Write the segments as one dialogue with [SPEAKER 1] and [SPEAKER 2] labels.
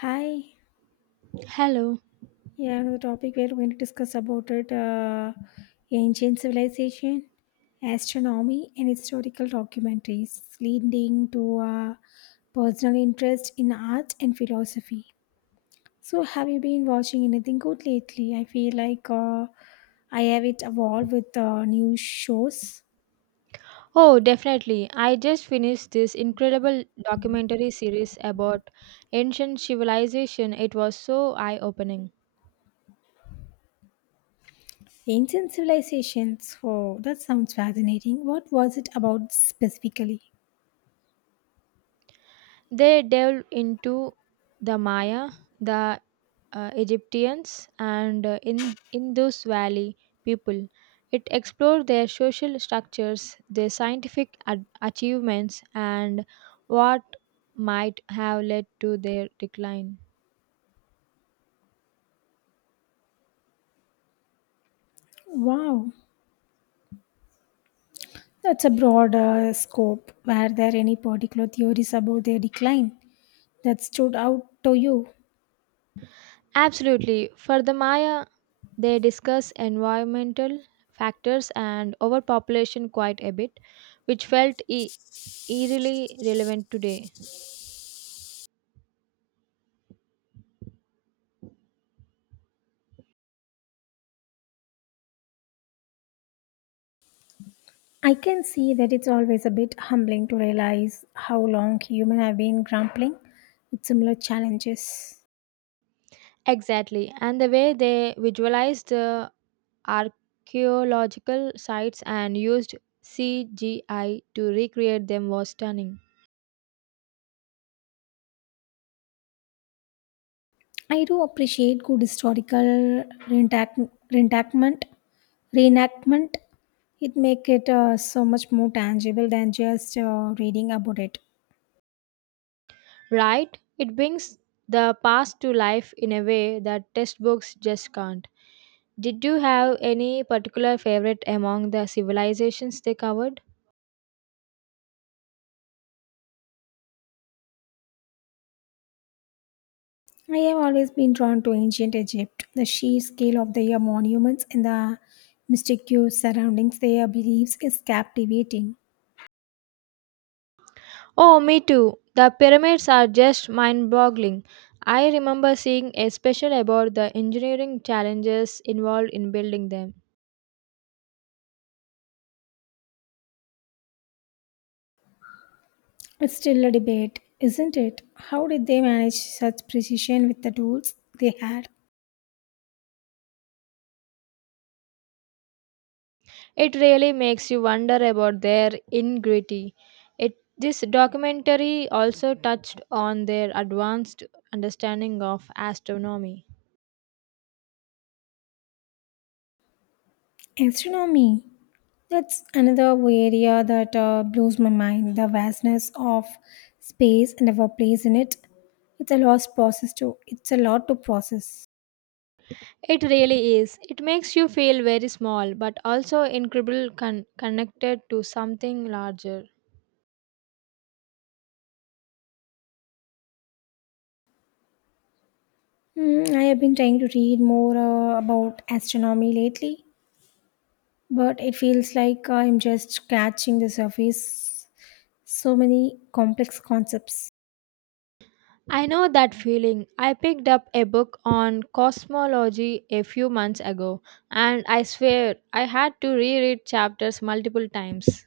[SPEAKER 1] Hi,
[SPEAKER 2] Hello.
[SPEAKER 1] yeah, another topic where we're going to discuss about it ancient civilization, astronomy, and historical documentaries, leading to personal interest in art and philosophy. So, have you been watching anything good lately? I feel like I have it evolved with new shows.
[SPEAKER 2] Oh, definitely. I just finished this incredible documentary series about ancient civilization. It was so eye-opening.
[SPEAKER 1] Ancient civilizations. Oh, that sounds fascinating. What was it about specifically?
[SPEAKER 2] They delved into the Maya, the Egyptians, and in Indus Valley people. It explored their social structures, their scientific ad- achievements, and what might have led to their decline.
[SPEAKER 1] Wow, that's a broad scope. Were there any particular theories about their decline that stood out to you?
[SPEAKER 2] Absolutely. For the Maya, they discuss environmental factors and overpopulation quite a bit, which felt eerily relevant today.
[SPEAKER 1] I can see that it's always a bit humbling to realize how long humans have been grappling with similar challenges.
[SPEAKER 2] Exactly. And the way they visualized the archaeological sites and used CGI to recreate them was stunning.
[SPEAKER 1] I do appreciate good historical reenactment. Reenactment, it make it so much more tangible than just reading about it.
[SPEAKER 2] Right? It brings the past to life in a way that textbooks just can't. Did you have any particular favorite among the civilizations they covered?
[SPEAKER 1] I have always been drawn to ancient Egypt, the sheer scale of their monuments and the mysterious surroundings their beliefs is captivating.
[SPEAKER 2] Oh, me too. The pyramids are just mind boggling. I remember seeing a special about the engineering challenges involved in building them.
[SPEAKER 1] It's still a debate, isn't it? How did they manage such precision with the tools they had?
[SPEAKER 2] It really makes you wonder about their ingenuity. This documentary also touched on their advanced understanding of astronomy.
[SPEAKER 1] Astronomy. That's another area that blows my mind the vastness of space and our place in it. It's a lost process too. It's a lot to process.
[SPEAKER 2] It really is. It makes you feel very small, but also incredibly connected to something larger.
[SPEAKER 1] Hmm, I have been trying to read more about astronomy lately. But it feels like I'm just scratching the surface. So many complex concepts.
[SPEAKER 2] I know that feeling. I picked up a book on cosmology a few months ago, and I swear I had to reread chapters multiple times.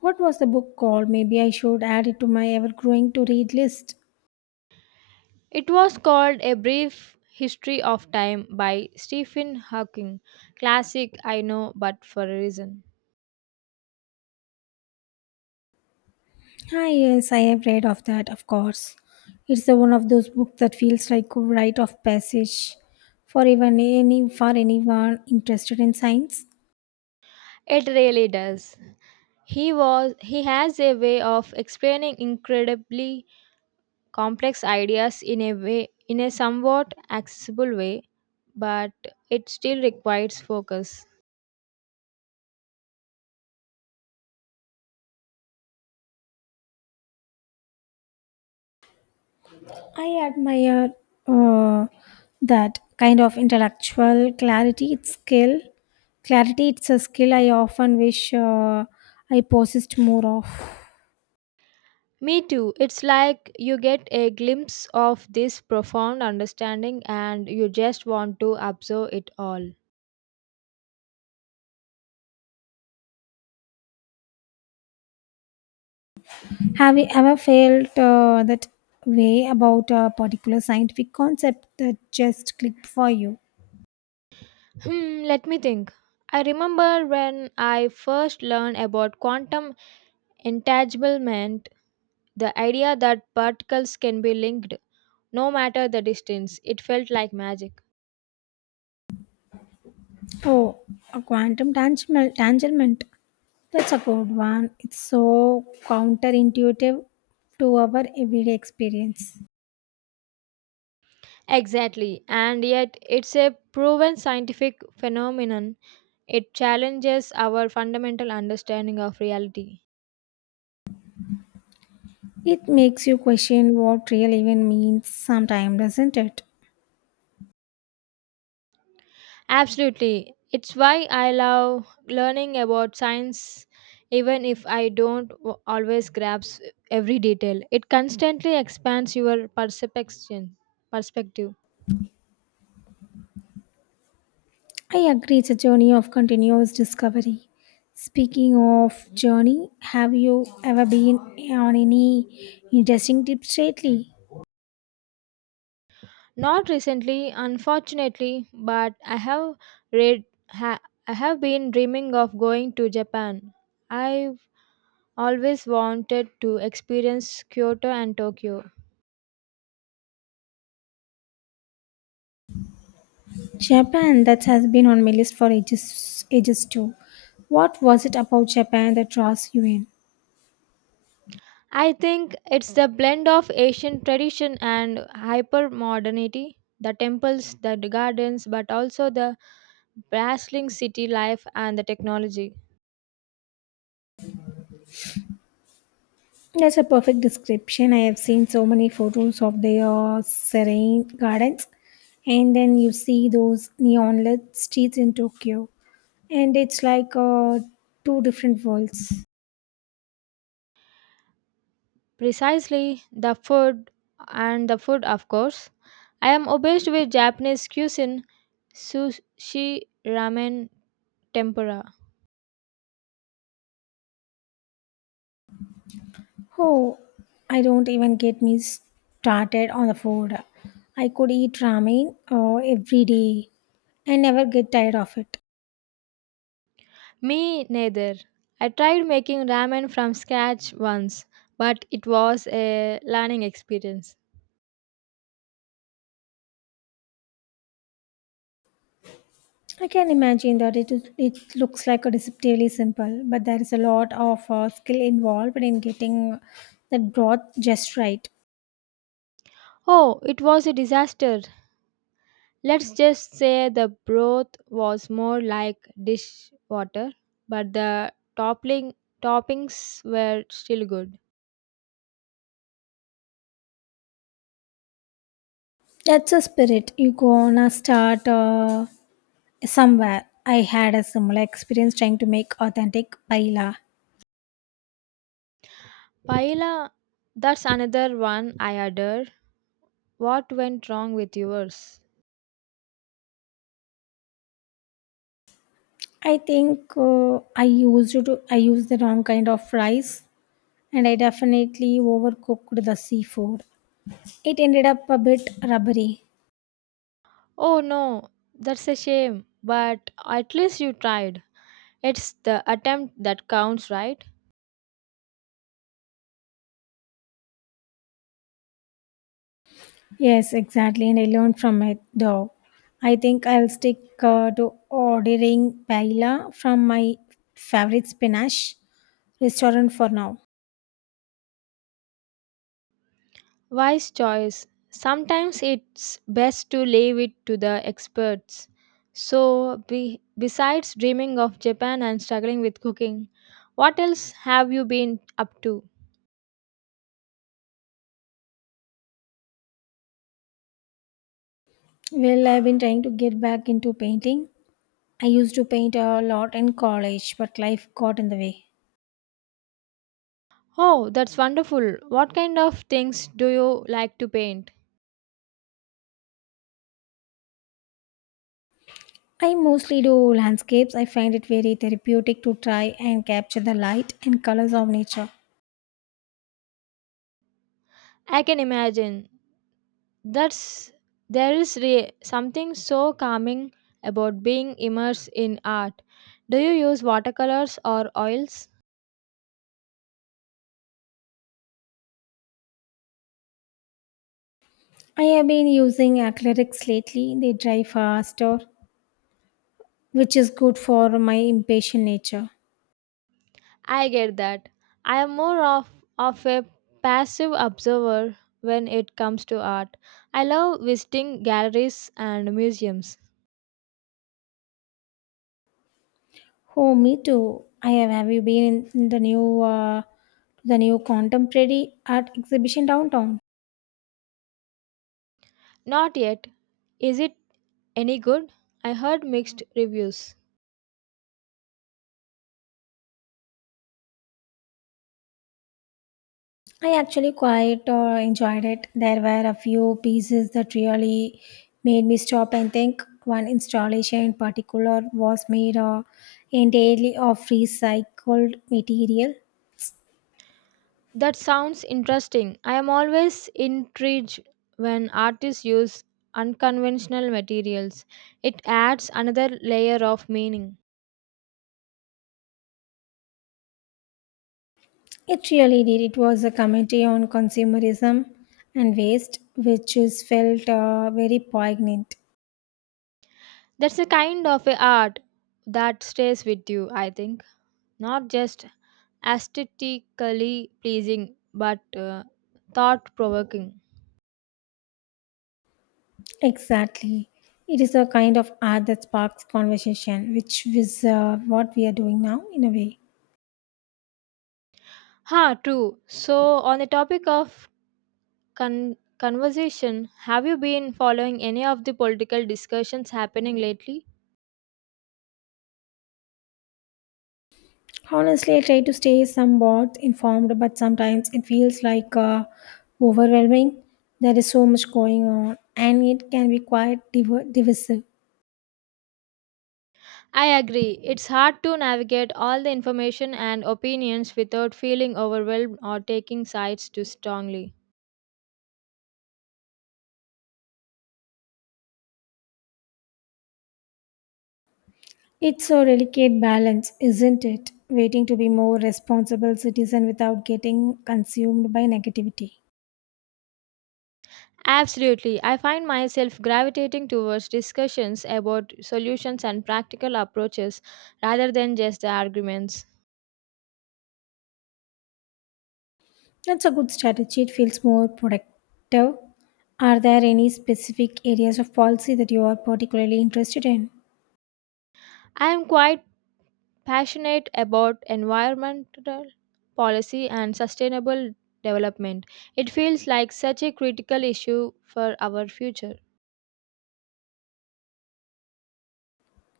[SPEAKER 1] What was the book called? Maybe I should add it to my ever growing to read list.
[SPEAKER 2] It was called A Brief History of Time by Stephen Hawking. Classic, I know, but for a reason.
[SPEAKER 1] Ah, yes, I have read of that, of course. It's the one of those books that feels like a rite of passage for even any for anyone interested in science.
[SPEAKER 2] It really does. He has a way of explaining incredibly complex ideas in a somewhat accessible way, but it still requires focus.
[SPEAKER 1] I admire uh, that kind of intellectual clarity. It's skill. Clarity, it's a skill I often wish I possessed more of.
[SPEAKER 2] Me too, it's like you get a glimpse of this profound understanding and you just want to observe it all.
[SPEAKER 1] Have you ever felt that way about a particular scientific concept that just clicked for you?
[SPEAKER 2] Hmm, let me think. I remember when I first learned about quantum entanglement, the idea that particles can be linked no matter the distance. It felt like magic.
[SPEAKER 1] Oh, a tanglement. That's a good one. It's so counterintuitive to our everyday experience.
[SPEAKER 2] Exactly, and yet it's a proven scientific phenomenon. It challenges our fundamental understanding of reality.
[SPEAKER 1] It makes you question what real even means sometimes, doesn't it?
[SPEAKER 2] Absolutely, it's why I love learning about science, even if I don't always grasp every detail. It constantly expands your perspective.
[SPEAKER 1] I agree, it's a journey of continuous discovery. Speaking of journey, have you ever been on any interesting trips lately?
[SPEAKER 2] Not recently, unfortunately, but I read. Ha- I have been dreaming of going to Japan. I always wanted to experience Kyoto and Tokyo.
[SPEAKER 1] Japan, that has been on my list for ages too. What was it about Japan that draws you in?
[SPEAKER 2] I think it's the blend of Asian tradition and hyper modernity, the temples, the gardens, but also the bustling city life and the technology.
[SPEAKER 1] That's a perfect description. I have seen so many photos of their serene gardens, and then you see those neon lit streets in Tokyo. And it's like two different worlds.
[SPEAKER 2] Precisely, the food and the food, of course. I am obsessed with Japanese cuisine, sushi, ramen, tempura.
[SPEAKER 1] Oh, I don't even get me started on the food. I could eat ramen every day and never get tired of it.
[SPEAKER 2] Me neither. I tried making ramen from scratch once, but it was a learning experience.
[SPEAKER 1] I can imagine that it looks like a deceptively simple, but there is a lot of skill involved in getting that broth just right.
[SPEAKER 2] Oh, it was a disaster. Let's just say the broth was more like dish water, but the toppling toppings were still good.
[SPEAKER 1] That's a spirit. You gonna start somewhere. I had a similar experience trying to make authentic paella.
[SPEAKER 2] Paella, that's another one I adore. What went wrong with yours?
[SPEAKER 1] I think I used the wrong kind of rice and I definitely overcooked the seafood. It ended up a bit rubbery.
[SPEAKER 2] Oh no, that's a shame, but at least you tried. It's the attempt that counts, right?
[SPEAKER 1] Yes, exactly, and I learned from it though. I think I'll stick to ordering paella from my favorite spinach restaurant for now.
[SPEAKER 2] Wise choice. Sometimes it's best to leave it to the experts. So, besides dreaming of Japan and struggling with cooking, what else have you been up to?
[SPEAKER 1] Well, I've been trying to get back into painting. I used to paint a lot in college, but life got in the way.
[SPEAKER 2] Oh, that's wonderful. What kind of things do you like to paint?
[SPEAKER 1] I mostly do landscapes. I find it very therapeutic to try and capture the light and colors of nature.
[SPEAKER 2] I can imagine. That's there is re- something so calming about being immersed in art. Do you use watercolors or oils?
[SPEAKER 1] I have been using acrylics lately. They dry faster, which is good for my impatient nature.
[SPEAKER 2] I get that. I am of a passive observer when it comes to art. I love visiting galleries and museums.
[SPEAKER 1] Oh, me too. I have. Have you been in the the new contemporary art exhibition downtown?
[SPEAKER 2] Not yet. Is it any good? I heard mixed reviews.
[SPEAKER 1] I actually quite enjoyed it. There were a few pieces that really made me stop and think. One installation in particular was made entirely of recycled material.
[SPEAKER 2] That sounds interesting. I am always intrigued when artists use unconventional materials. It adds another layer of meaning.
[SPEAKER 1] It really did. It was a commentary on consumerism and waste, which is felt very poignant.
[SPEAKER 2] That's a kind of a art that stays with you, I think. Not just aesthetically pleasing but thought provoking.
[SPEAKER 1] Exactly. It is a kind of art that sparks conversation, which is what we are doing now in a way.
[SPEAKER 2] Ha, true. So, on the topic of conversation, have you been following any of the political discussions happening lately?
[SPEAKER 1] Honestly, I try to stay somewhat informed, but sometimes it feels like overwhelming. There is so much going on, and it can be quite divisive.
[SPEAKER 2] I agree. It's hard to navigate all the information and opinions without feeling overwhelmed or taking sides too strongly.
[SPEAKER 1] It's a delicate balance, isn't it? Waiting to be more responsible citizen without getting consumed by negativity.
[SPEAKER 2] Absolutely. I find myself gravitating towards discussions about solutions and practical approaches rather than just the arguments.
[SPEAKER 1] That's a good strategy. It feels more productive. Are there any specific areas of policy that you are particularly interested in?
[SPEAKER 2] I am quite passionate about environmental policy and sustainable development. It feels like such a critical issue for our future.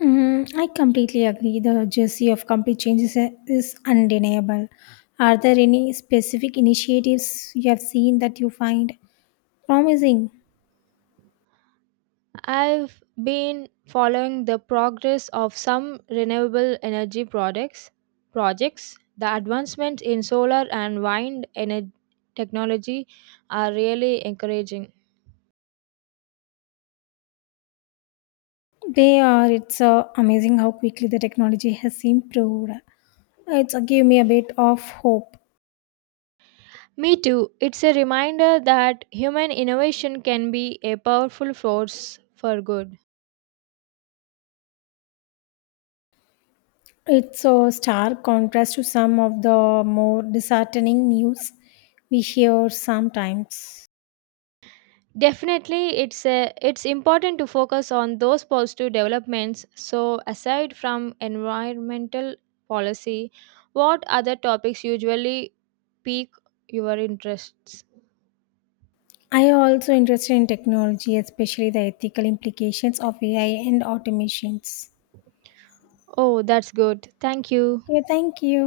[SPEAKER 1] Hmm, I completely agree. The urgency of complete is undeniable. Are there any specific initiatives you have seen that you find promising?
[SPEAKER 2] I've been following the progress of some renewable energy products projects. The advancements in solar and wind energy technology are really encouraging.
[SPEAKER 1] They are. It's amazing how quickly the technology has improved. It's give me a bit of hope.
[SPEAKER 2] Me too. It's a reminder that human innovation can be a powerful force for good.
[SPEAKER 1] It's a stark contrast to some of the more disheartening news we hear sometimes.
[SPEAKER 2] Definitely, it's important to focus on those positive developments. So, aside from environmental policy, what other topics usually pique your interests?
[SPEAKER 1] I am also interested in technology, especially the ethical implications of AI and automations.
[SPEAKER 2] Oh, that's good. Thank you.
[SPEAKER 1] Okay, thank you.